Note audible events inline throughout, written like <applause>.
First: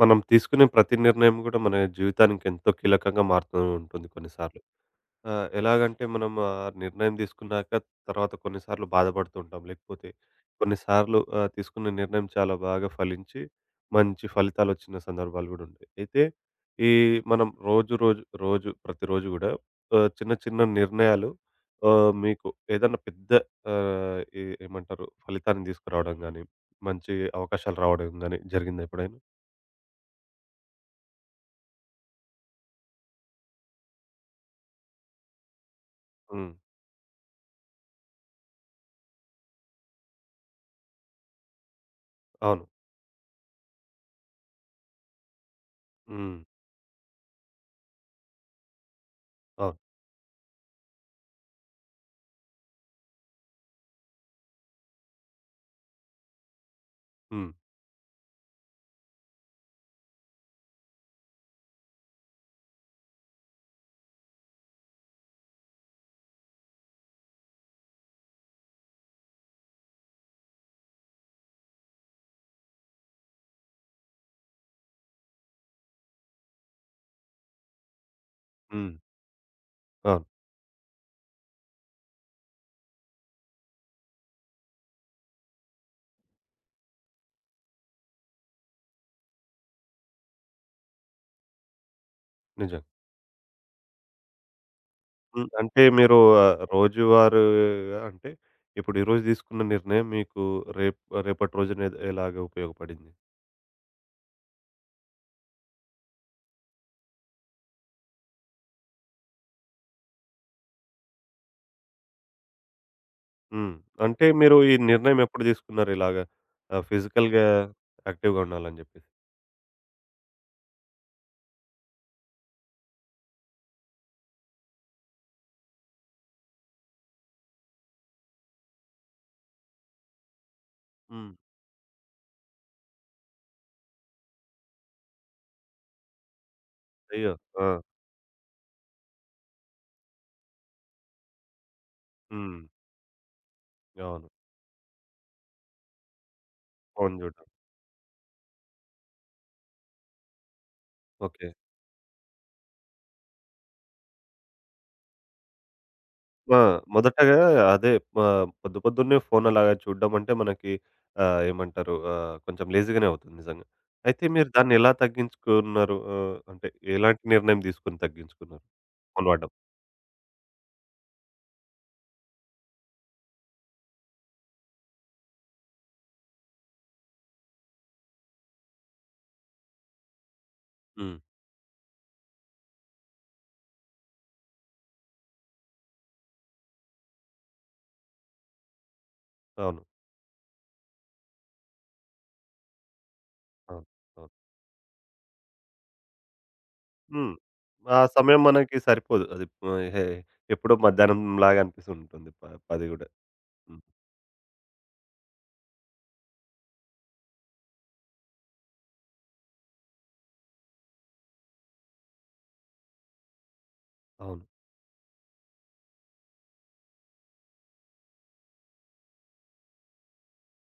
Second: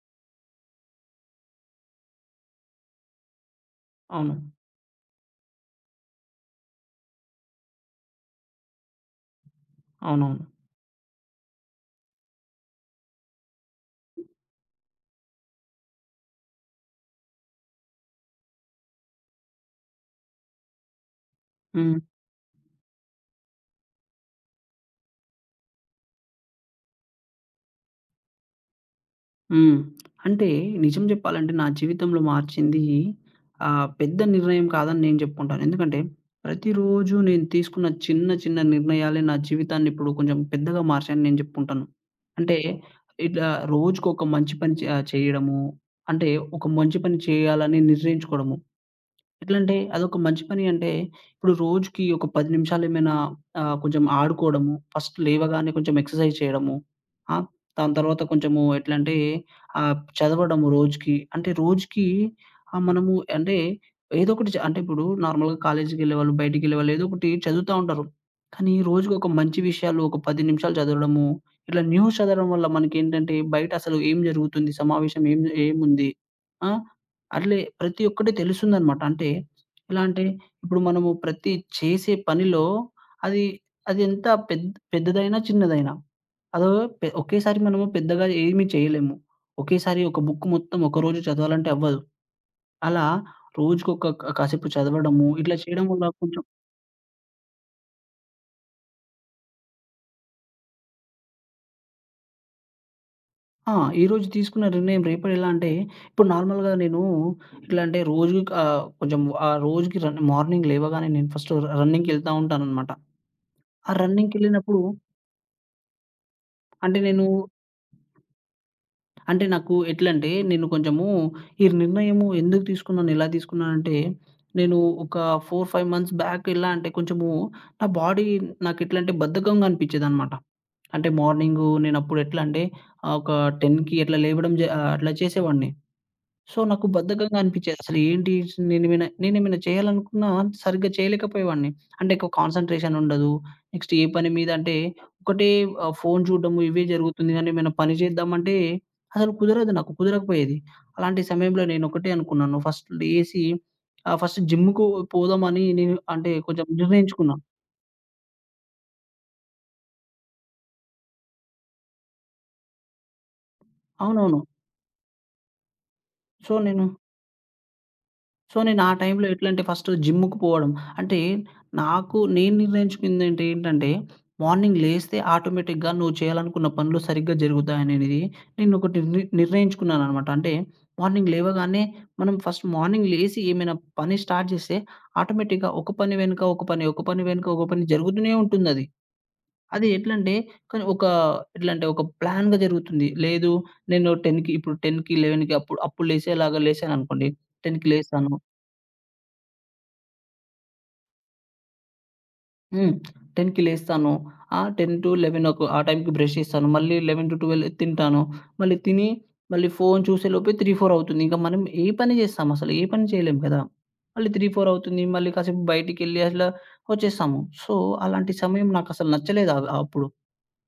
మనం తీసుకునే ప్రతి నిర్ణయం గూడా మన జీవితానికి ఎంతో కీలకంగా మారుతూ ఉంటుంది అవును. కొన్నిసార్లు. ఆ! ఎలాగంటే మనం ఆ నిర్ణయం తీసుకున్నాక తర్వాత కొన్నిసార్లు బాధపడుతూ ఉంటాం. లేకపోతే అవునవును. కొన్నిసార్లు తీసుకున్న నిర్ణయం చాలా బాగా ఫలించి మంచి ఫలితాలొచ్చిన సందర్భాలు గూడా ఉంటాయి. అయితే ఈ మనం రోజు రోజు రోజు ప్రతిరోజు గూడా చిన్న చిన్న నిర్ణయాలు, హ్మ్. మీకు ఏదన్నా పెద్ద ఏమంటారు ఫలితాన్ని తీసుకురావడం గానీ, మంచి అవకాశాలు రావడం గానీ జరిగిందా ఎప్పుడైనా? హ్మ్. అంటే నిజం జెప్పాలంటే నా జీవితంలో మార్చింది పెద్ద నిర్ణయం కాదని నేను జెప్పుకుంటాను. ఎందుకంటే హ్మ్. ప్రతిరోజు నేను తీసుకున్న చిన్న చిన్న నిర్ణయాలే నా జీవితాన్ని ఇప్పుడు కొంచెం పెద్దగా మార్చాయని నేను జెప్పుకుంటాను. అంటే అవును. ఇట్లా రోజుకొక మంచి పని చేయడము, అంటే హ్మ్. ఒక మంచి పని చేయాలని నిర్ణయించుకోవడము. ఎట్లంటే అవును. అదొక మంచి పని అంటే, ఇప్పుడు రోజుకి ఒక 10 నిమిషాలేమైనా కొంచెం ఆడుకోవడము, ఫస్ట్ లేవగానే కొంచెం ఎక్సర్‌సైజ్ చేయడము. ఆ! హ్మ్. దాని తర్వాత కొంచెము ఎట్లంటే చదవడము రోజుకి. అంటే రోజుకి మనము అంటే ఏదో ఒకటి చ అంటే ఇప్పుడు నార్మల్‌గా కాలేజీకెళ్ళేవాళ్ళు, బయటికెళ్ళేవాళ్ళు ఏదో ఒకటి చదువుతా ఉంటారు. కానీ రోజుకి ఒక మంచి విషయాలు ఒక 10 నిమిషాలు చదవడము, ఇట్లా న్యూస్ చదవడం వల్ల మనకేంటంటే బయట అసలు ఏం జరుగుతుంది, సమావేశం ఏం ఏముంది ఆ! అట్లే ప్రతి ఒక్కటి హ్మ్. తెలుస్తుందనమాట. అంటే ఎలా అవును. అంటే ఇప్పుడు మనము ప్రతి చేసే పనిలో అది అది ఎంత పెద్ పెద్దదైనా, చిన్నదైనా అదో పె ఒకేసారి మనము పెద్దగా ఏమి చేయలేము. ఒకేసారి ఒక బుక్ మొత్తం ఒకరోజు చదవాలంటే అవ్వదు. నిజంగా. అలా రోజుకొక కాసేపు చదవడము హ్మ్. ఇట్లా అంటే చేయడం వల్ల మీరు కొంచెం రోజువారీగా అంటే ఇప్పుడు ఈరోజు తీసుకున్న నిర్ణయం మీకు రేప్ రేపటి రోజున ఎలాగ ఉపయోగపడింది? ఆ! ఈరోజు తీసుకున్న నిర్ణయం రేపటి ఎలా అంటే ఇప్పుడు నార్మల్‌గా నేను ఎట్లా అంటే రోజు కొంచెం ఆ రోజుకి రన్ మార్నింగ్ లేవగానే నేను ఫస్ట్ రన్నింగ్‌కెళ్తా ఉంటాననమాట. హ్మ్. ఆ అంటే మీరు ఈ రన్నింగ్‌కెళ్ళినప్పుడు నిర్ణయం ఎప్పుడు తీసుకున్నారు ఇలాగ, అంటే నేను ఫిజికల్‌గా యాక్టివ్‌గా ఉండాలని జెప్పేసి? అంటే నాకు ఎట్లంటే, నేను కొంచెము ఈ నిర్ణయము ఎందుకు తీసుకున్నాను, ఎలా తీసుకున్నానంటే, నేను ఒక 4, 5 మంత్స్ బ్యాక్ ఎలా అంటే కొంచెము నా బాడీ నాకెట్లంటే బద్ధకంగా అనిపిచ్చేదనమాట. అంటే హ్మ్. మార్నింగు నేనప్పుడు ఎట్లా అంటే ఒక 10కి అట్లా అట్లా చేసేవాడిని. సో, నాకు అయ్యో! బద్ధకంగా ఆ! అనిపిచ్చేది. అసలు ఏంటి నేనేమైనా నేనేమైనా చేయాలనుకున్నా సరిగ్గా చేయలేకపోయేవాడిని. అంటే ఎక్కువ హ్మ్. కాన్సంట్రేషన్ ఉండదు. నెక్స్ట్ ఏ అవును. పని మీద అంటే ఒకటే ఫోను చూడడము ఇవే ఫోను జరుగుతుంది చూడడం. గానీ ఏమైనా పని చేద్దామంటే అసలు కుదరదు నాకు. కుదరకపోయేది. అలాంటి ఓకే. సమయంలో నేనొకటే అనుకున్నాను. ఫస్ట్ లేసి ఫస్ట్ జిమ్‌కు పోదామని నేను అంటే ఆ! కొంచెం మొదటగా నిర్ణయించుకున్నా. అదే, పొద్దు పొద్దున్నే ఫోన్ అలాగా చూడడం అంటే మనకి ఏమంటారు, కొంచెం లేజీగానే అవుతుంది నిజంగా. అయితే అవునవును. మీరు దాన్ని ఎలా తగ్గించుకున్నారు? సో, అంటే నేను ఎలాంటి నిర్ణయం తీసుకొని సో, తగ్గించుకున్నారు నేను ఆ టైంలో ఫోన్ వాడడం? ఎట్లంటే ఫస్ట్ జిమ్‌కి పోవడం. అంటే నాకు నేను నిర్ణయించుకుందేంటి ఏంటంటే, మార్నింగ్ లేస్తే ఆటోమేటిక్‌గా నువ్వు చేయాలనుకున్న పనులు సరిగ్గా జరుగుతాయనేది నేను ఒకటి ని నిర్ణయించుకున్నాననమాట. అంటే హ్మ్. మార్నింగ్ లేవగానే మనం ఫస్ట్ మార్నింగ్ లేసి ఏమైనా పని స్టార్ట్ చేస్తే ఆటోమేటిక్‌గా ఒక పని వెనుక ఒక పని, ఒక పని వెనుక ఒక పని జరుగుతూనే ఉంటుందది. అవును. అది అది ఎట్లంటే కానీ ఒక ఎట్లంటే ఒక ప్లాన్‌గా జరుగుతుంది. లేదు అవును. నేను అవును. 10కి ఇప్పుడు 10కి, 11కి అప్పుడు అప్పుడు లేసేలాగా లేసాననుకోండి. హ్మ్. 10కి ఆ లేస్తాను. సమయం మనకి సరిపోదు. అది హే ఎప్పుడో మధ్యాహ్నంలాగా అనిపిస్తుంటుంది. 10 హ్మ్. గూడా. 10కి హ్మ్. లేస్తాను. ఆ 10-11 ఒక ఆ టైంకి బ్రష్ చేస్తాను. మళ్ళీ 11-12 తింటాను. మళ్ళీ తిని, మళ్ళీ ఫోను చూసే లోపే 3, 4 అవుతుంది. ఇంక మనం ఏ పని చేస్తాం అసలు? ఏ పని చేయలేం కదా! మళ్ళీ అవును. 3, 4 అవుతుంది. మళ్ళీ కాసేపు బయటికెళ్ళి అట్లా వచ్చేస్తాము. సో, అలాంటి సమయం నాకసలు నచ్చలేదు అప్పుడు.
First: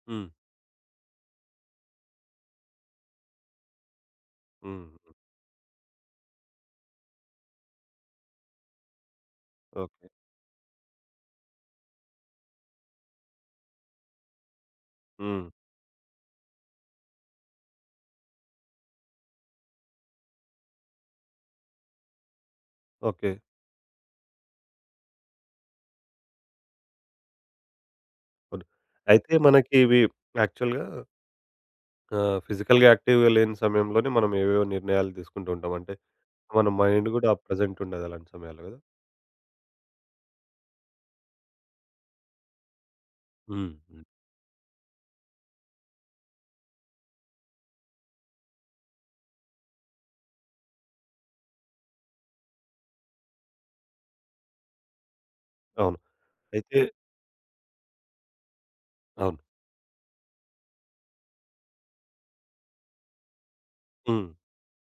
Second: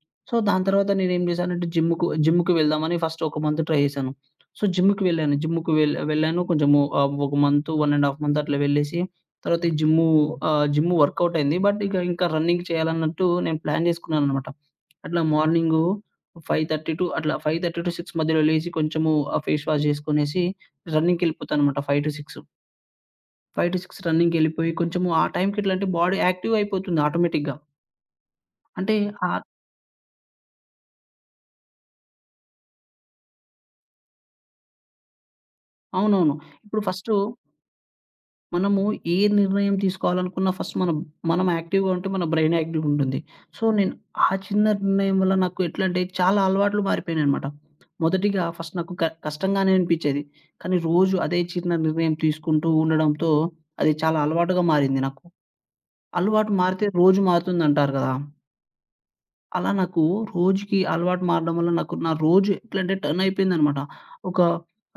హ్మ్. సో, దాని తర్వాత నేనేం చేశానంటే జిమ్‌కి వెళ్దామని ఫస్ట్ ఒక మంత్ ట్రై చేశాను. సో, హ్మ్. జిమ్‌కి వెళ్ళాను. జిమ్‌కి వెళ్ వెళ్ళాను. కొంచెము ఒక మంత్, 1 ½ మంత్ అట్లా వెళ్ళేసి తర్వాత ఈ ఓకే. జిమ్ వర్కౌట్ అయింది. బట్ ఇక ఇంకా రన్నింగ్ చేయాలన్నట్టు నేను ప్లాన్ చేసుకున్నాననమాట. అట్లా హ్మ్. మార్నింగు 5:30 టు అట్లా 5:30-6 మధ్యలో లేసి కొంచెము ఫేస్ వాష్ చేసుకునేసి రన్నింగ్‌కెళ్ళిపోతాననమాట 5-6. ఓకే. 5-6 రన్నింగ్‌కెళ్ళిపోయి కొంచెము ఆ టైంకి ఎట్లా అంటే బాడీ యాక్టివ్ అయిపోతుంది ఆటోమేటిక్‌గా. అవును. అంటే అయితే ఆహ్ మనకి ఇవి యాక్చువల్‌గా, ఆ! ఫిజికల్‌గా యాక్టివ్‌గా లేని సమయంలోనే మనం ఏవేవో నిర్ణయాలు తీసుకుంటూ ఉంటాం. అంటే అవునవును. మన ఇప్పుడు మైండ్ ఫస్టు గూడా ప్రెజెంట్ ఉండదు అలాంటి సమయాల్లో గదా! మనము ఏ నిర్ణయం తీసుకోవాలనుకున్నా ఫస్ట్ మనం మనం యాక్టివ్‌గా ఉంటే మన బ్రైన్ యాక్టివ్‌గా ఉంటుంది. సో, హ్మ్. నేను హ్మ్. ఆ చిన్న నిర్ణయం వల్ల నాకు ఎట్లా అంటే చాలా అలవాట్లు మారిపోయినాయనమాట. మొదటిగా ఫస్ట్ నాకు కష్టంగానే అనిపిచ్చేది. కానీ రోజు అదే చిన్న నిర్ణయం తీసుకుంటూ ఉండడంతో అది చాలా అలవాటుగా మారింది నాకు. అవును. అలవాటు అయితే మారితే రోజు మారుతుందంటారు కదా! అవును. అలా నాకు రోజుకి అలవాటు మారడం వల్ల నాకు నా రోజు ఎట్లంటే టర్న్ అయిపోయిందనమాట. హ్మ్. ఒక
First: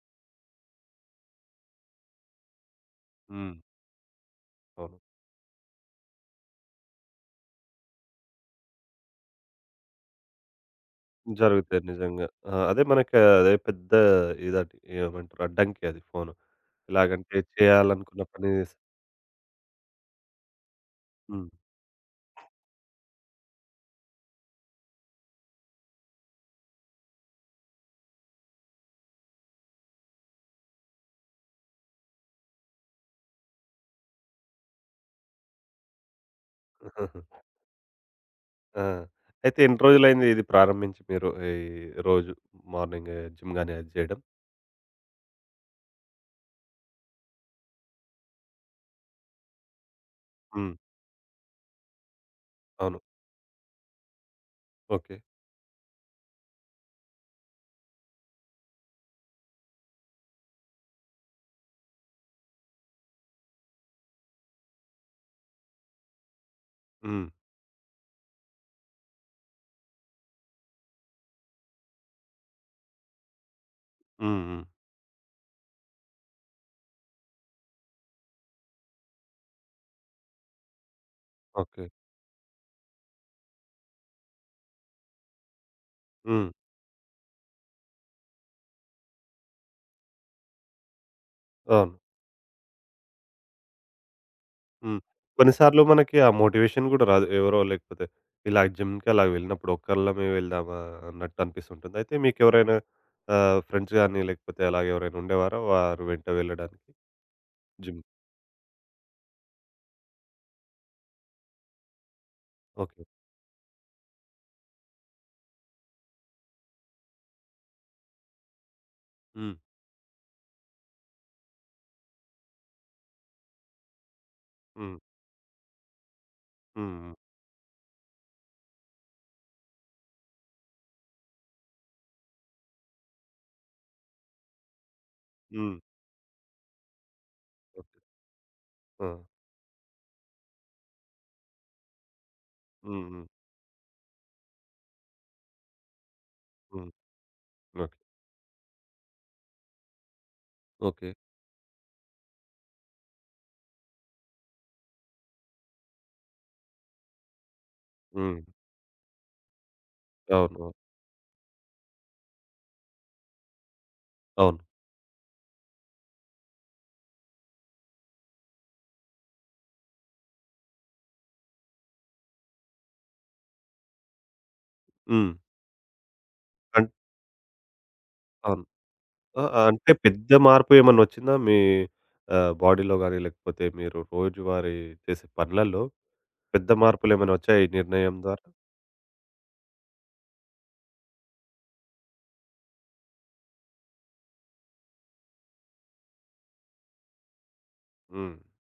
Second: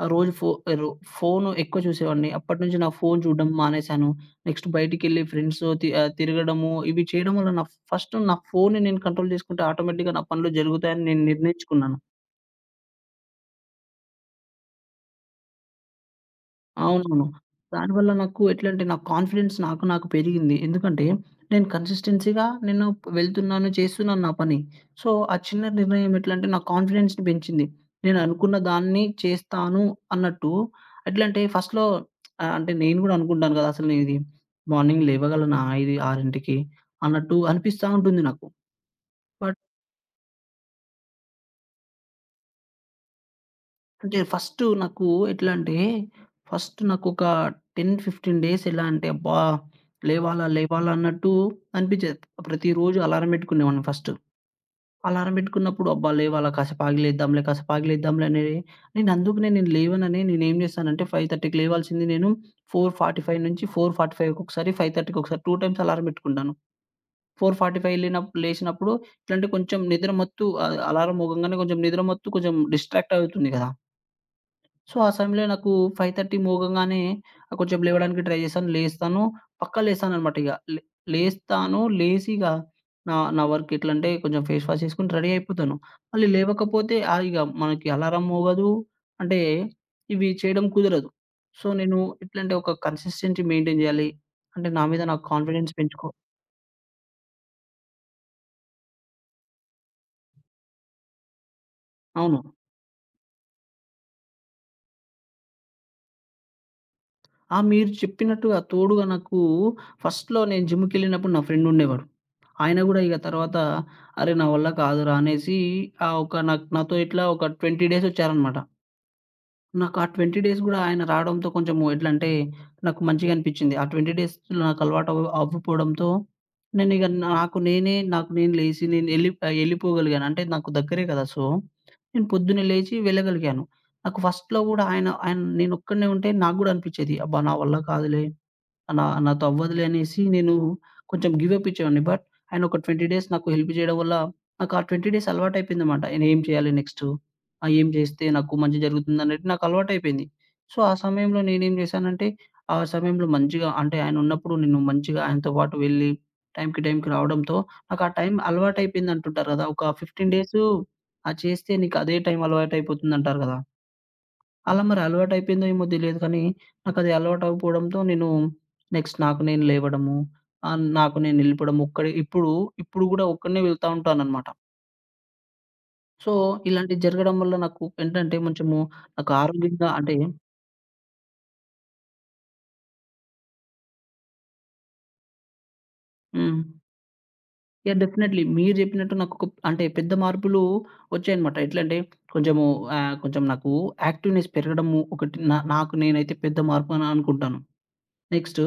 ఆ రోజు ఫో రో ఫోను ఎక్కువ చూసేవాడిని. అప్పటినుంచి నా ఫోను చూడడం హ్మ్. మానేశాను. నెక్స్ట్ అవును. బయటికెళ్ళి ఫ్రెండ్స్‌తో తిరగడము, ఇవి చేయడం వల్ల నా ఫస్ట్ నా ఫోన్‌ని నేను కంట్రోల్ చేసుకుంటే ఆటోమేటిక్‌గా నా పనులు జరుగుతాయని నేను జరుగుతాయి నిర్ణయించుకున్నాను. నిజంగా. ఆ! అదే మనకు అదే పెద్ద ఇదండి, ఏమంటారు అడ్డంకి అది ఫోను. అవునవును. ఎలాగంటే దానివల్ల చేయాలనుకున్న నాకు పని. ఎట్లంటే నా కాన్ఫిడెన్స్ నాకు నాకు పెరిగింది. ఎందుకంటే హ్మ్. నేను కన్సిస్టెన్సీగా నేను వెళ్తున్నాను, చేస్తున్నాను నా పని. సో, ఆ చిన్న నిర్ణయం ఎట్లంటే నా కాన్ఫిడెన్స్‌ని పెంచింది. నేను అనుకున్న దాన్ని చేస్తాను అన్నట్టు ఎట్లంటే ఫస్ట్‌లో అంటే నేను గూడా అనుకుంటాను గదా! అసలు నేను ఇది మార్నింగ్ లేవగలనా ఇది 6కి అన్నట్టు <laughs> అనిపిస్తా ఉంటుంది నాకు. ఆ! బట్ అయితే ఎన్ని రోజులైంది ఇది ప్రారంభించి మీరు ఈ రోజు మార్నింగ్ జిమ్ గాని అది జేయడం? అంటే ఫస్టు నాకు ఎట్లా అంటే, ఫస్ట్ నాకొక 10, 15 డేస్ ఎలా అంటే, అబ్బా! లేవాలా, హ్మ్. లేవాలా అన్నట్టు అనిపించేది. ప్రతిరోజు అవును. అలారం పెట్టుకునేవాడిని ఫస్టు. ఓకే. అలారం పెట్టుకున్నప్పుడు అబ్బా! లేవాలా కాసేపు ఆగి లేద్దాంలే, కాసేపు ఆగి లేద్దాంలే అని అందుకనే నేను లేవనని నేనేం చేశానంటే 5:30కి లేవాల్సింది నేను 4:45 ఒక్కొక్కసారి, 5:30కి ఒకసారి 2 టైమ్స్ అలారం పెట్టుకుంటాను. హ్మ్. 4:45 లేనప్పుడు లేసినప్పుడు ఎట్లంటే కొంచెం నిద్ర మత్తు ఆహ్, అలారం మోగంగానే కొంచెం నిద్ర మత్తు కొంచెం డిస్ట్రాక్ట్ అవుతుంది కదా! హ్మ్. హ్మ్. సో, ఆ సమయంలో నాకు 5:30 మోగంగానే కొంచెం లేవడానికి ట్రై చేశాను. లేస్తాను. పక్కా లేస్తాననమాట ఇగ. లేస్తాను. ఓకే. లేసి ఇగ నా నా వర్క్ ఎట్లంటే కొంచెం ఫేస్ వాష్ చేసుకొని రెడీ అయిపోతాను. మళ్ళీ హ్మ్. లేవకపోతే ఇగ మనకి అలారం మోగదు. అంటే ఇవి చేయడం కుదరదు. సో, అవును. నేను ఎట్లంటే ఒక కన్సిస్టెన్సీ మెయింటైన్ జేయాలి. అంటే నా హ్మ్. మీద నాకు కాన్ఫిడెన్స్ కొన్నిసార్లు పెంచుకో మనకి ఆ మోటివేషన్ గూడా రాదు. ఎవరో లేకపోతే ఇలా జిమ్‌కి అలా వెళ్ళినప్పుడు ఒక్కళ్ళమే వెళ్దామా అన్నట్టు అనిపిస్తుంటుంది. అయితే అవును. మీకెవరైనా, ఫ్రెండ్స్ గాని లేకపోతే అలాగ ఎవరైనా ఉండేవారా వారు వెంట వెళ్ళడానికి ఆ! మీరు జిమ్? చెప్పినట్టుగా తోడుగా నాకు ఫస్ట్‌లో నేను జిమ్‌కెళ్ళినప్పుడు నా ఫ్రెండ్ ఉండేవాడు. ఆయన గూడా ఓకే. ఇగ తర్వాత అరే! నా వల్ల కాదురా అనేసి ఆహ్, ఒక నాకు నాతో ఇట్లా ఒక 20 డేస్ వచ్చారనమాట. హ్మ్. నాకు ఆ 20 డేస్ గూడా ఆయన రావడంతో కొంచెము ఎట్లంటే, నాకు మంచిగా అనిపిచ్చింది. ఆ 20 డేస్‌లో నాకు హ్మ్. అలవాటు అవ్వ అవ్వకపోవడంతో, హ్మ్. నేనిగ హ్మ్. నాకు నేను లేసి నేను ఎళ్ళిపోగలిగాను. అంటే నాకు దగ్గరే కదా! సో, నేను పొద్దున్నే లేచి వెళ్ళగలిగాను. నాకు ఫస్ట్‌లో గూడా ఆయన ఆయన హ్మ్. నేనొక్కడినే ఉంటే నాకు గూడా అనిపిచ్చేది. అబ్బా! నా వల్ల ఓకే. కాదులే ఆ! నాతో అవ్వదులే అనేసి నేను కొంచెం గివ్ అప్ ఇచ్చేవాడిని. బట్ ఆయన ఒక హ్మ్. 20 హ్మ్. డేస్ నాకు హెల్ప్ చేయడం వల్ల నాకు ఆ 20 డేస్ అలవాటయిపోయిందన్నమాట. నేను ఏం చేయాలి హ్మ్. నెక్స్ట్? ఏం ఓకే. చేస్తే నాకు మంచి జరుగుతుందనేది నాకు అలవాటయిపోయింది. సో, ఆ ఓకే. సమయంలో నేనేం చేశానంటే, ఆ సమయంలో మంచిగా అంటే ఆయన ఉన్నప్పుడు నేను మంచిగా ఆయనతో పాటు వెళ్ళి టైంకి రావడంతో నాకు ఆ టైం హ్మ్. అలవాటయిపోయిందంటుంటారు కదా! ఒక 15 అవును. డేసు అవును. చేస్తే నీకు అదే టైం అలవాటయిపోతుందంటారు కదా! అవును. అలా మరి అలవాటయిపోయిందో ఏమో తెలీదు కానీ, నాకది అలవాటవ్వకపోవడంతో నేను నెక్స్ట్ నాకు నేను లేవడము, నాకు నేను నిలపడం ఒక్కడే ఇప్పుడు, ఇప్పుడు గూడా ఒక్కడినే వెళ్తా ఉంటాననమాట. హ్మ్. సో, అన్ ఇలాంటివి జరగడం వల్ల నాకు ఏంటంటే అవును. కొంచెము నాకు ఆ! ఆ, ఆరోగ్యంగా అంటే అంటే పెద్ద మార్పు ఏమన్నొచ్చిందా మీ బాడీలో గాని లేకపోతే మీరు రోజువారీ చేసే పనులలో? హ్మ్. పెద్ద మార్పులేమైనా వచ్చాయి ఈ యాహ్! నిర్ణయం డెఫినైట్‌లీ ద్వారా? మీరు జెప్పినట్టు నాకొక అంటే పెద్ద మార్పులు ఒచ్చాయనమాట. ఎట్లంటే కొంచెము కొంచెం నాకు యాక్టివ్‌నెస్ పెరగడము ఒకటి నాకు నేనైతే పెద్ద మార్పని అనుకుంటాను. హ్మ్. నెక్స్ట్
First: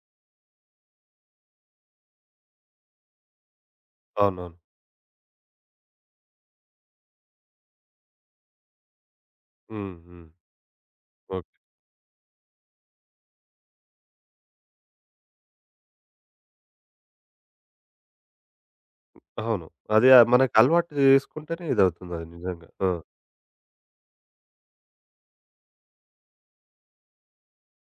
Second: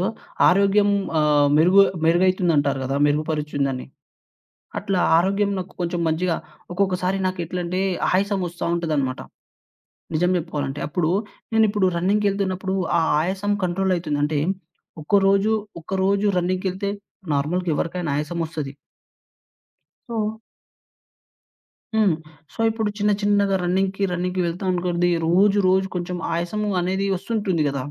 ఆరోగ్యం ఆహ్, మెరుగు మెరుగైతుందంటారు గదా! మెరుగుపరుచుందని. అవునవును. అట్లా ఆరోగ్యం నాకు కొంచెం మంచిగా ఒక్కొక్కసారి నాకెట్లంటే ఆయాసం ఒస్తా ఉంటదనమాట. హ్మ్. హ్మ్. నిజం జెప్పుకోవాలంటే. అప్పుడు ఓకే. నేనిప్పుడు రన్నింగ్‌కెళ్తున్నప్పుడు ఆ ఆయాసం కంట్రోల్ అయితుంది. అంటే ఒక్కరోజు, ఒక్కరోజు రన్నింగ్‌కెళ్తే నార్మల్‌గా ఎవరికైనా ఆయాసం ఒస్తది. అవును. అది సో మనకు అలవాటు చేసుకుంటేనే హ్మ్. ఇదవుతుందది సో, నిజంగా. ఆ! ఇప్పుడు చిన్న చిన్నగా రన్నింగ్‌కి వెళ్తాం అనుకోండి. రోజు, రోజు కొంచెం ఆయాసము అనేది వస్తుంటుంది గదా!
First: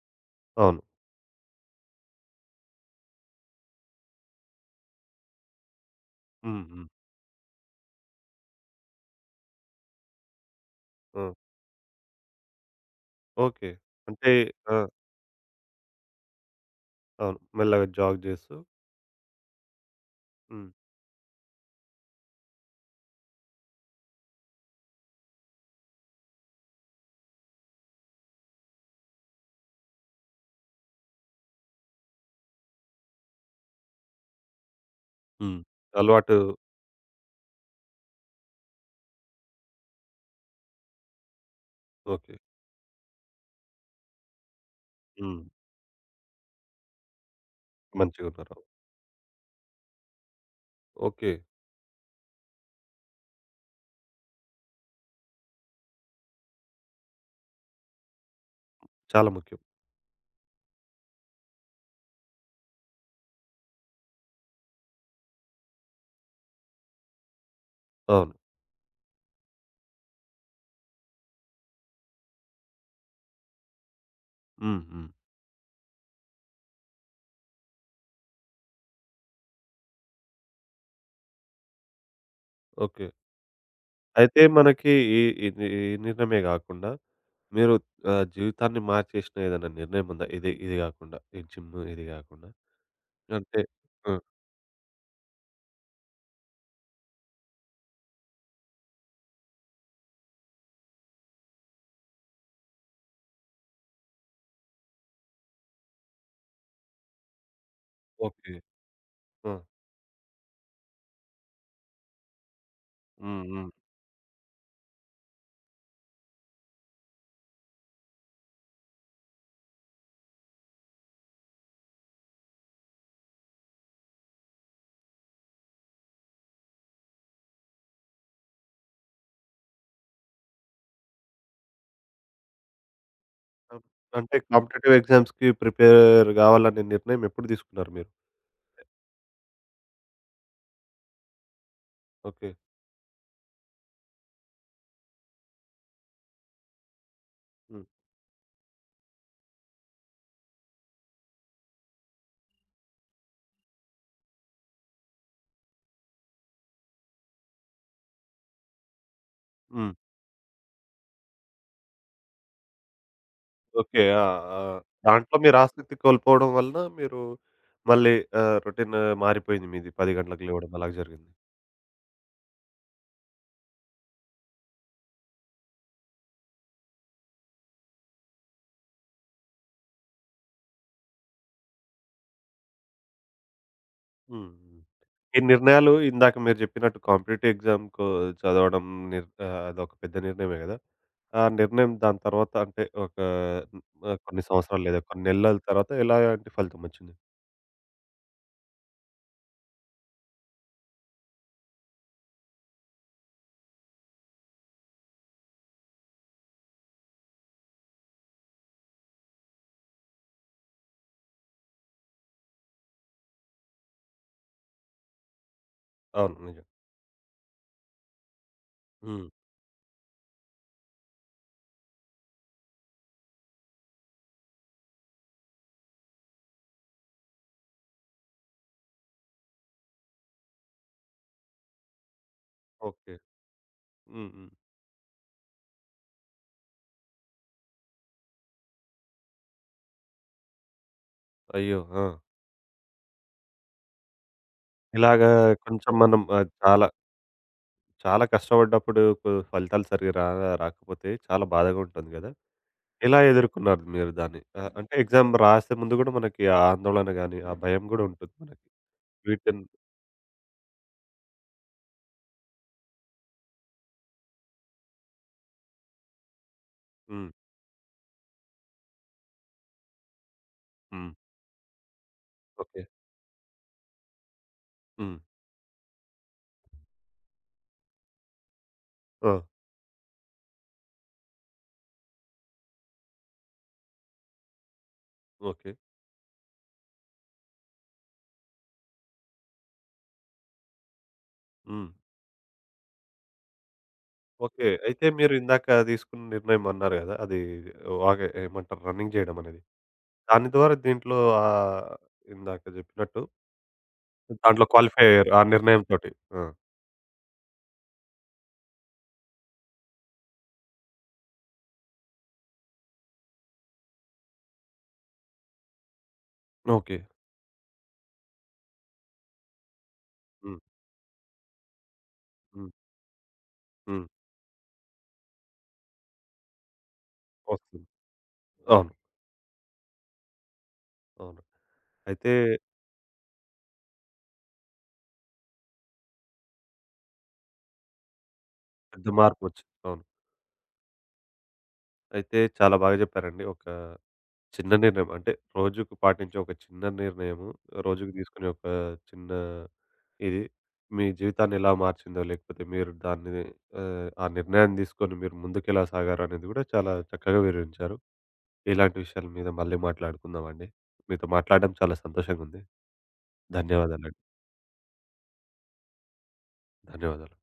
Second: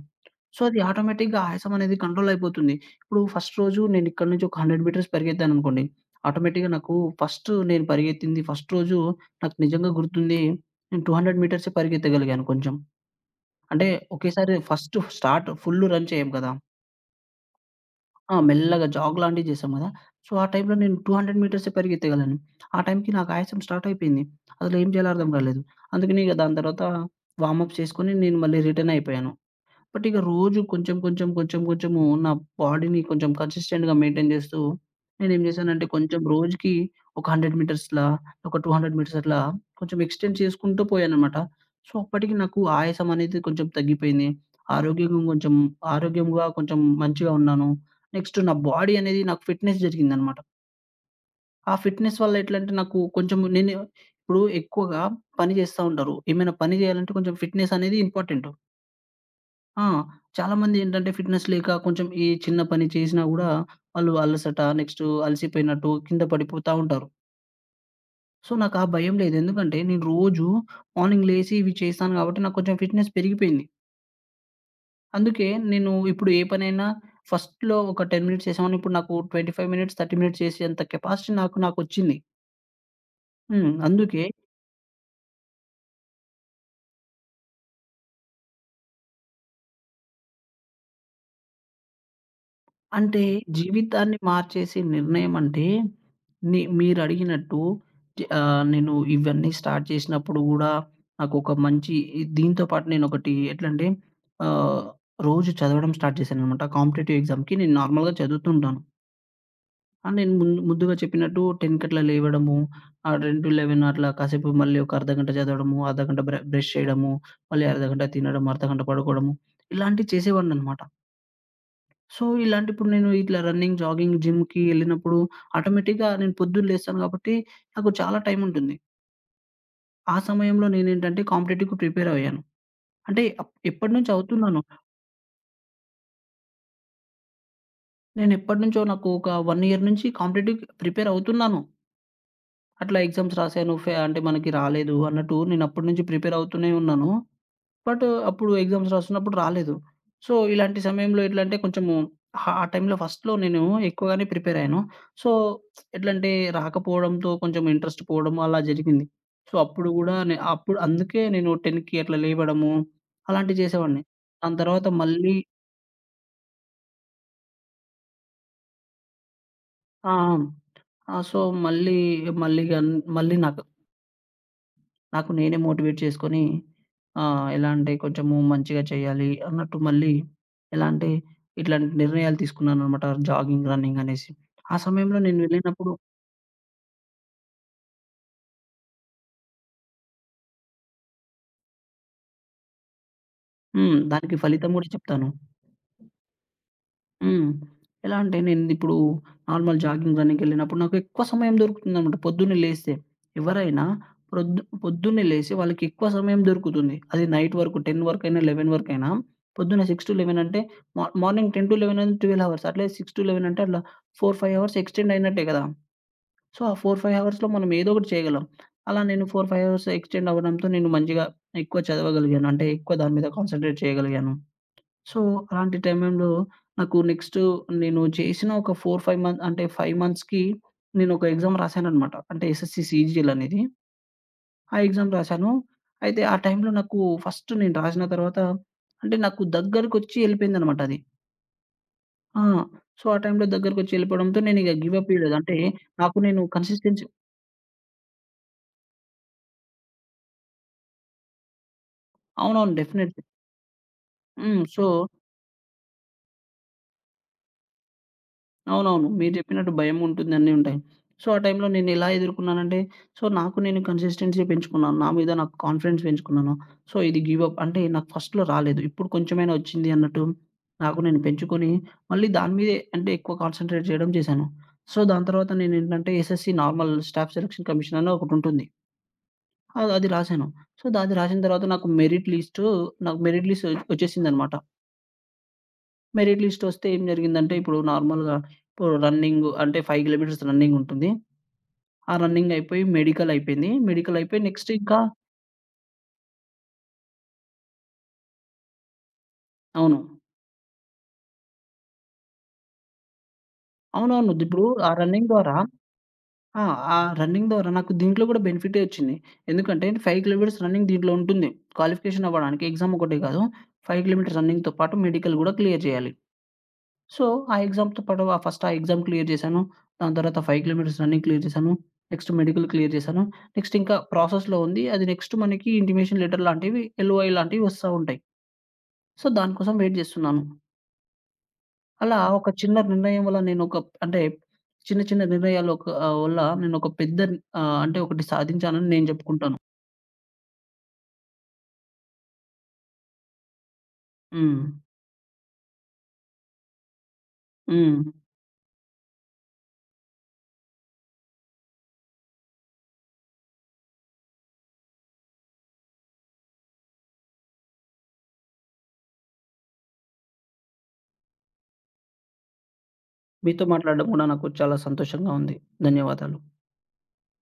సో, అది అవును. ఆటోమేటిక్‌గా ఆయాసం అనేది కంట్రోల్ అయిపోతుంది. ఇప్పుడు ఫస్ట్ రోజు నేను ఇక్కడి నుంచి ఒక 100 మీటర్స్ పరిగెత్తాననుకోండి. హ్మ్. ఆటోమేటిక్‌గా హ్మ్. నాకు ఫస్ట్ నేను పరిగెత్తింది ఫస్ట్ రోజు నాకు నిజంగా గుర్తుంది. నేను ఆ! 200 మీటర్సే పరిగెత్తగలిగాను కొంచెం. ఓకే. అంటే అంటే ఒకేసారి ఆ! ఫస్ట్ స్టార్ట్ ఫుల్ రన్ చేయం కదా! అవును. మెల్లగా జాగ్ ఆ! చేస్తూ. మెల్లగా జాగ్ లాంటివి చేశాం గదా! సో, ఆ హ్మ్. టైంలో నేను 200 మీటర్సే పరిగెత్తగలను. ఆ టైంకి నాకు ఆయాసం స్టార్ట్ అయిపోయింది. అసలు ఏం చేయాలో అర్థం కాలేదు. అందుకని ఇక దాని తర్వాత వార్మప్ చేసుకొని నేను మళ్ళీ రిటర్న్ అయిపోయాను. బట్ ఇక రోజు కొంచెం, కొంచెం, కొంచెం, కొంచెము నా బాడీని కొంచెం కన్సిస్టెంట్‌గా మెయింటైన్ జేస్తూ నేనేం హ్మ్. జేశానంటే కొంచెం అలవాటు. రోజుకి ఒక 100 మీటర్స్‌లా, ఒక 200 మీటర్స్ అట్లా కొంచెం ఎక్స్‌టెండ్ చేసుకుంటూ పోయానన్నమాట. సో, అప్పటికి ఓకే. నాకు ఆయాసం అనేది కొంచెం తగ్గిపోయింది. ఆరోగ్యంగా హ్మ్. కొంచెం ఆరోగ్యంగా కొంచెం మంచిగా ఉన్నాను. నెక్స్ట్ నా మంచిగున్నారు. బాడీ అనేది నాకు ఫిట్‌నెస్ జరిగిందన్నమాట. ఓకే. ఆ ఫిట్‌నెస్ వల్ల ఎట్లంటే నాకు కొంచెం నేను ఇప్పుడు ఎక్కువగా పని జేస్తా ఉంటారు. ఏమైనా పని జేయాలంటే కొంచెం ఫిట్‌నెస్ అనేది ఇంపార్టెంట్. చాలా ముఖ్యం. ఆ! చాలామంది ఏంటంటే ఫిట్‌నెస్ లేక కొంచెం ఈ చిన్న పని చేసినా గూడా వాళ్ళు అలసట, నెక్స్ట్ అలసిపోయినట్టు కింద పడిపోతా ఉంటారు. అవును. సో, నాకు ఆ భయం లేదు. ఎందుకంటే నేను రోజు మార్నింగ్ లేసి ఇవి చేస్తాను గాబట్టి నాకు కొంచెం ఫిట్‌నెస్ పెరిగిపోయింది. హ్మ్. హ్మ్. అందుకే నేను ఇప్పుడు ఏ పనైనా ఫస్ట్‌లో ఒక 10 మినిట్స్ చేసేవాడిని. ఇప్పుడు నాకు 25 మినిట్స్, 30 మినిట్స్ చేసేంత కెపాసిటీ నాకొచ్చింది. ఓకే. హ్మ్. అందుకే అయితే మనకి ఈ ఇది ఈ నిర్ణయమే గాకుండా మీరు జీవితాన్ని మార్చేసిన ఏదైనా నిర్ణయం ఉందా? ఇది ఇది గాకుండా ఈ జిమ్ ఇది గాకుండా? అంటే అంటే ఆ! జీవితాన్ని మార్చేసే నిర్ణయం అంటే, మీరడిగినట్టు నేను ఇవన్నీ స్టార్ట్ చేసినప్పుడు గూడా నాకొక మంచి దీంతో పాటు నేనొకటి ఎట్లంటే ఆహ్, రోజు చదవడం స్టార్ట్ చేశాననమాట. కాంపిటేటివ్ ఎగ్జామ్‌కి నేను నార్మల్‌గా ఓకే. చదువుతుంటాను. ఆ! అండ్ నేను ముందుగా చెప్పినట్టు 10కి అట్లా లేవడము, హ్మ్. హ్మ్. 10-11 అట్లా కాసేపు మళ్ళీ ఒక అర్ధగంట చదవడము, అర్ధగంట బ్రష్ చేయడము, మళ్ళీ అర్ధగంట తినడం, అర్ధగంట పడుకోవడము, ఇలాంటివి చేసేవాడిననమాట. సో, ఇప్పుడు నేను ఇట్లా రన్నింగ్, జాగింగ్, జిమ్‌కి ఎళ్ళినప్పుడు ఆటోమేటిక్‌గా నేను పొద్దున్న లేస్తాను కాబట్టి నాకు చాలా టైం ఉంటుంది. ఆ సమయంలో నేనేంటంటే కాంపిటేటివ్‌కి ప్రిపేర్ అయ్యాను. అంటే అం ఎప్పటినుంచో అంటే, హ్మ్. అవుతున్నాను. కాంపిటీటివ్ ఎగ్జామ్స్‌కి ప్రిపేర్ గావాలనే నిర్ణయం ఎప్పుడు తీసుకున్నారు మీరు? నేను ఎప్పటినుంచో నాకు ఒక 1 ఇయర్ నుంచి కాంపిటేటివ్‌కి ప్రిపేర్ అవుతున్నాను. ఓకే. అట్లా ఎగ్జామ్స్ రాసాను. అంటే మనకి రాలేదు అన్నట్టు నేను అప్పటినుంచి ప్రిపేర్ అవుతూనే ఉన్నాను. హ్మ్. బట్ అప్పుడు ఎగ్జామ్స్ రాస్తున్నప్పుడు రాలేదు. సో, ఇలాంటి సమయంలో ఎట్లంటే కొంచెము ఆ ఆ టైంలో ఫస్ట్‌లో నేను ఎక్కువగానే ప్రిపేర్ అయ్యాను. సో, ఎట్లంటే రాకపోవడంతో కొంచెం ఇంట్రెస్ట్ పోవడం అలా జరిగింది. సో, అప్పుడు హ్మ్. గూడా నే అప్పుడు అందుకే నేను 10కి అట్లా లేవడము అలాంటివి ఓకే. చేసేవాడిని. ఆ! దాని ఆ! తర్వాత మళ్ళీ దాంట్లో మీరు ఆసక్తి కోల్పోవడం వలన మీరు మళ్ళీ, రొటీన్ మారిపోయింది మీది. 10 ఆ! గంటలకు లేవడం అలాగ ఆ! జరిగింది. సో, మళ్ళీ మళ్ళీ గన్ మళ్ళీ నాకు నాకు నేనే మోటివేట్ చేసుకొని ఎలా అంటే కొంచెము మంచిగా చేయాలి అన్నట్టు మళ్ళీ ఎలా అంటే ఇట్లాంటి నిర్ణయాలు తీసుకున్నాననమాట. జాగింగ్, రన్నింగ్ అనేసి. హ్మ్. ఆ హ్మ్. సమయంలో ఈ నేను నిర్ణయాలు వెళ్ళినప్పుడు ఇందాక మీరు జెప్పినట్టు కాంపిటీటివ్ ఎగ్జామ్‌కు చదవడం, అదొక పెద్ద నిర్ణయమే గదా! ఆ నిర్ణయం దాని తర్వాత అంటే ఒక, హ్మ్. దానికి కొన్ని ఫలితం సంవత్సరాలు గూడా లేదా కొన్ని చెప్తాను. నెలల తర్వాత ఎలాంటి ఫలితం ఒచ్చింది? హ్మ్. ఎలా అంటే నేనిప్పుడు నార్మల్ జాగింగ్, రన్నింగ్‌కెళ్ళినప్పుడు నాకు ఎక్కువ సమయం దొరుకుతుందనమాట పొద్దున్నే లేస్తే. ఎవరైనా ప్రొద్దు పొద్దున్నే లేసి వాళ్ళకి ఎక్కువ సమయం దొరుకుతుంది. అది నైట్ వరకు 10 వరకైనా, 11 వరకైనా పొద్దున్న 6-11 అంటే మా మార్నింగ్ 10-11 అంటే 12 అవర్స్. అట్లే 6-11 అంటే అట్లా 4, 5 అవర్స్ ఎక్స్‌టెండ్ అయినట్టే కదా! అవును. సో, నిజం. ఆ 4, 5 అవర్స్‌లో మనం ఏదో ఒకటి చేయగలం. అలా నేను హ్మ్. 4, 5 అవర్స్ ఎక్స్‌టెండ్ అవ్వడంతో నేను మంచిగా ఎక్కువ చదవగలిగాను. అంటే ఎక్కువ దాని మీద కాన్సంట్రేట్ చేయగలిగాను. సో, అలాంటి టైంలో నాకు నెక్స్టు నేను చేసిన ఒక 4, 5 మంత్ అంటే 5 మంత్స్‌కి నేనొక ఎగ్జామ్ రాశాననమాట. అంటే ఎస్ఎస్‌సి ఓకే. సీజీఎల్ అనేది. హ్మ్. హ్మ్. ఆ ఎగ్జామ్ రాశాను. అయితే ఆ టైంలో నాకు ఫస్ట్ నేను రాసిన తర్వాత అంటే నాకు దగ్గరకొచ్చి ఎళ్ళిపోయిందనమాట అది. అయ్యో! ఆ! ఆ! సో, ఆ టైంలో దగ్గరకొచ్చి ఎళ్ళిపోవడంతో నేనిక గివ్ అప్ ఇలాగా ఇయలేదు. అంటే కొంచెం నాకు మనం, నేను చాలా, కన్సిస్టెన్సీ చాలా కష్టపడ్డప్పుడు కు ఫలితాలు సరిగ్గా రాకపోతే చాలా బాధగా ఉంటుంది గదా! అవునవును. ఎలా డెఫినెట్‌లీ. ఎదుర్కొన్నారు మీరు దాన్ని? హ్మ్. సో అంటే ఎగ్జామ్ రాసే ముందు గూడా మనకి ఆ ఆందోళన గాని, ఆ భయం గూడా ఉంటుంది మనకి. అవునవును. మీరు వీటిని. జెప్పినట్టు భయం ఉంటుంది. అన్నీ ఉంటాయి. సో, ఆ టైంలో నేనెలా ఎదుర్కున్నానంటే, సో, నాకు నేను కన్సిస్టెన్సీ పెంచుకున్నాను. నా మీద నాకు కాన్ఫిడెన్స్ పెంచుకున్నాను. సో, ఇది హ్మ్. గివ్ అప్ అంటే నాకు ఫస్ట్‌లో రాలేదు. ఇప్పుడు కొంచెమైనా వచ్చింది అన్నట్టు నాకు హ్మ్. నేను పెంచుకొని, మళ్ళీ దాని మీదే ఓకే. అంటే ఎక్కువ కాన్సంట్రేట్ జేయడం చేశాను. సో, హ్మ్. దాని తర్వాత నేనేంటంటే SSC normal staff selection commission అని ఒకటుంటుంది. ఆ! అది అది రాశాను. సో, అది రాసిన తర్వాత నాకు మెరిట్ లిస్టు నాకు మెరిట్ లిస్ట్ వచ్చేసిందనమాట. ఓకే. మెరిట్ లిస్ట్ వస్తే ఏం జరిగిందంటే, ఇప్పుడు నార్మల్‌గా ఇప్పుడు రన్నింగ్ అంటే 5 కిలోమీటర్స్ రన్నింగ్ ఉంటుంది. హ్మ్. ఆ రన్నింగ్ అయిపోయి మెడికల్ అయిపోయింది. మెడికల్ అయిపోయి ఓకే. నెక్స్ట్ ఇంకా అయితే మీరు ఇందాక తీసుకున్న నిర్ణయం అన్నారు గదా! అది ఏమంటారు రన్నింగ్ జేయడం అనేది. అవును. దాని ద్వారా దీంట్లో, ఆహ్, ఇందాక జెప్పినట్టు అవునవును. దాంట్లో ఇప్పుడు ఆ క్వాలిఫై రన్నింగ్ అయ్యారు. ఆ ద్వారా నిర్ణయంతోటి. ఆ! ఆ! ఆ రన్నింగ్ ద్వారా నాకు దీంట్లో కూడా బెనిఫిటే వచ్చింది. ఎందుకంటే 5 కిలోమీటర్స్ రన్నింగ్ దీంట్లో ఉంటుంది. క్వాలిఫికేషన్ అవ్వడానికి ఎగ్జామ్ ఒకటే కాదు. 5 కిలోమీటర్స్ రన్నింగ్‌తో పాటు మెడికల్ కూడా క్లియర్ చేయాలి. ఓకే. సో, ఆ ఎగ్జామ్‌తో పాటు ఆ ఎగ్జామ్ క్లియర్ చేశాను. దాని తర్వాత హ్మ్. 5 కిలోమీటర్స్ రన్నింగ్ క్లియర్ చేశాను. నెక్స్ట్ మెడికల్ హ్మ్. క్లియర్ చేశాను. నెక్స్ట్ ఇంకా హ్మ్. ప్రాసెస్‌లో ఉంది. అది నెక్స్ట్ మనకి ఇంటిమేషన్ లెటర్ లాంటివి, ఎల్‌ఓఐ లాంటివి వస్తుంది. వస్తా ఉంటాయి. అవును. సో, దాని కోసం వెయిట్ చేస్తున్నాను. అవును. అలా అయితే ఒక చిన్న నిర్ణయం వల్ల నేను ఒక అంటే చిన్న చిన్న నిర్ణయాలు ఒక వల్ల నేను ఒక పెద్ద అంటే ఒకటి సాధించానని పెద్ద నేను చెప్పుకుంటాను. మార్పొచ్చింది. అవును. అయితే చాలా బాగా చెప్పారండి. ఒక హ్మ్. చిన్న నిర్ణయం అంటే రోజుకు పాటించే ఒక చిన్న నిర్ణయము, హ్మ్. రోజుకు తీసుకునే ఒక చిన్న ఇది మీ జీవితాన్ని ఎలా మార్చిందో, లేకపోతే మీరు దాన్ని, ఆ నిర్ణయాన్ని తీసుకొని మీరు ముందుకెలా సాగారు అనేది కూడా చాలా చక్కగా వివరించారు. ఇలాంటి విషయాల మీద మళ్ళీ మాట్లాడుకుందామండి. మీతో మాట్లాడడం చాలా సంతోషంగా ఉంది. మీతో మాట్లాడడం ధన్యవాదాలండి. కూడా నాకు చాలా సంతోషంగా ఉంది. ధన్యవాదాలు. ధన్యవాదాలు.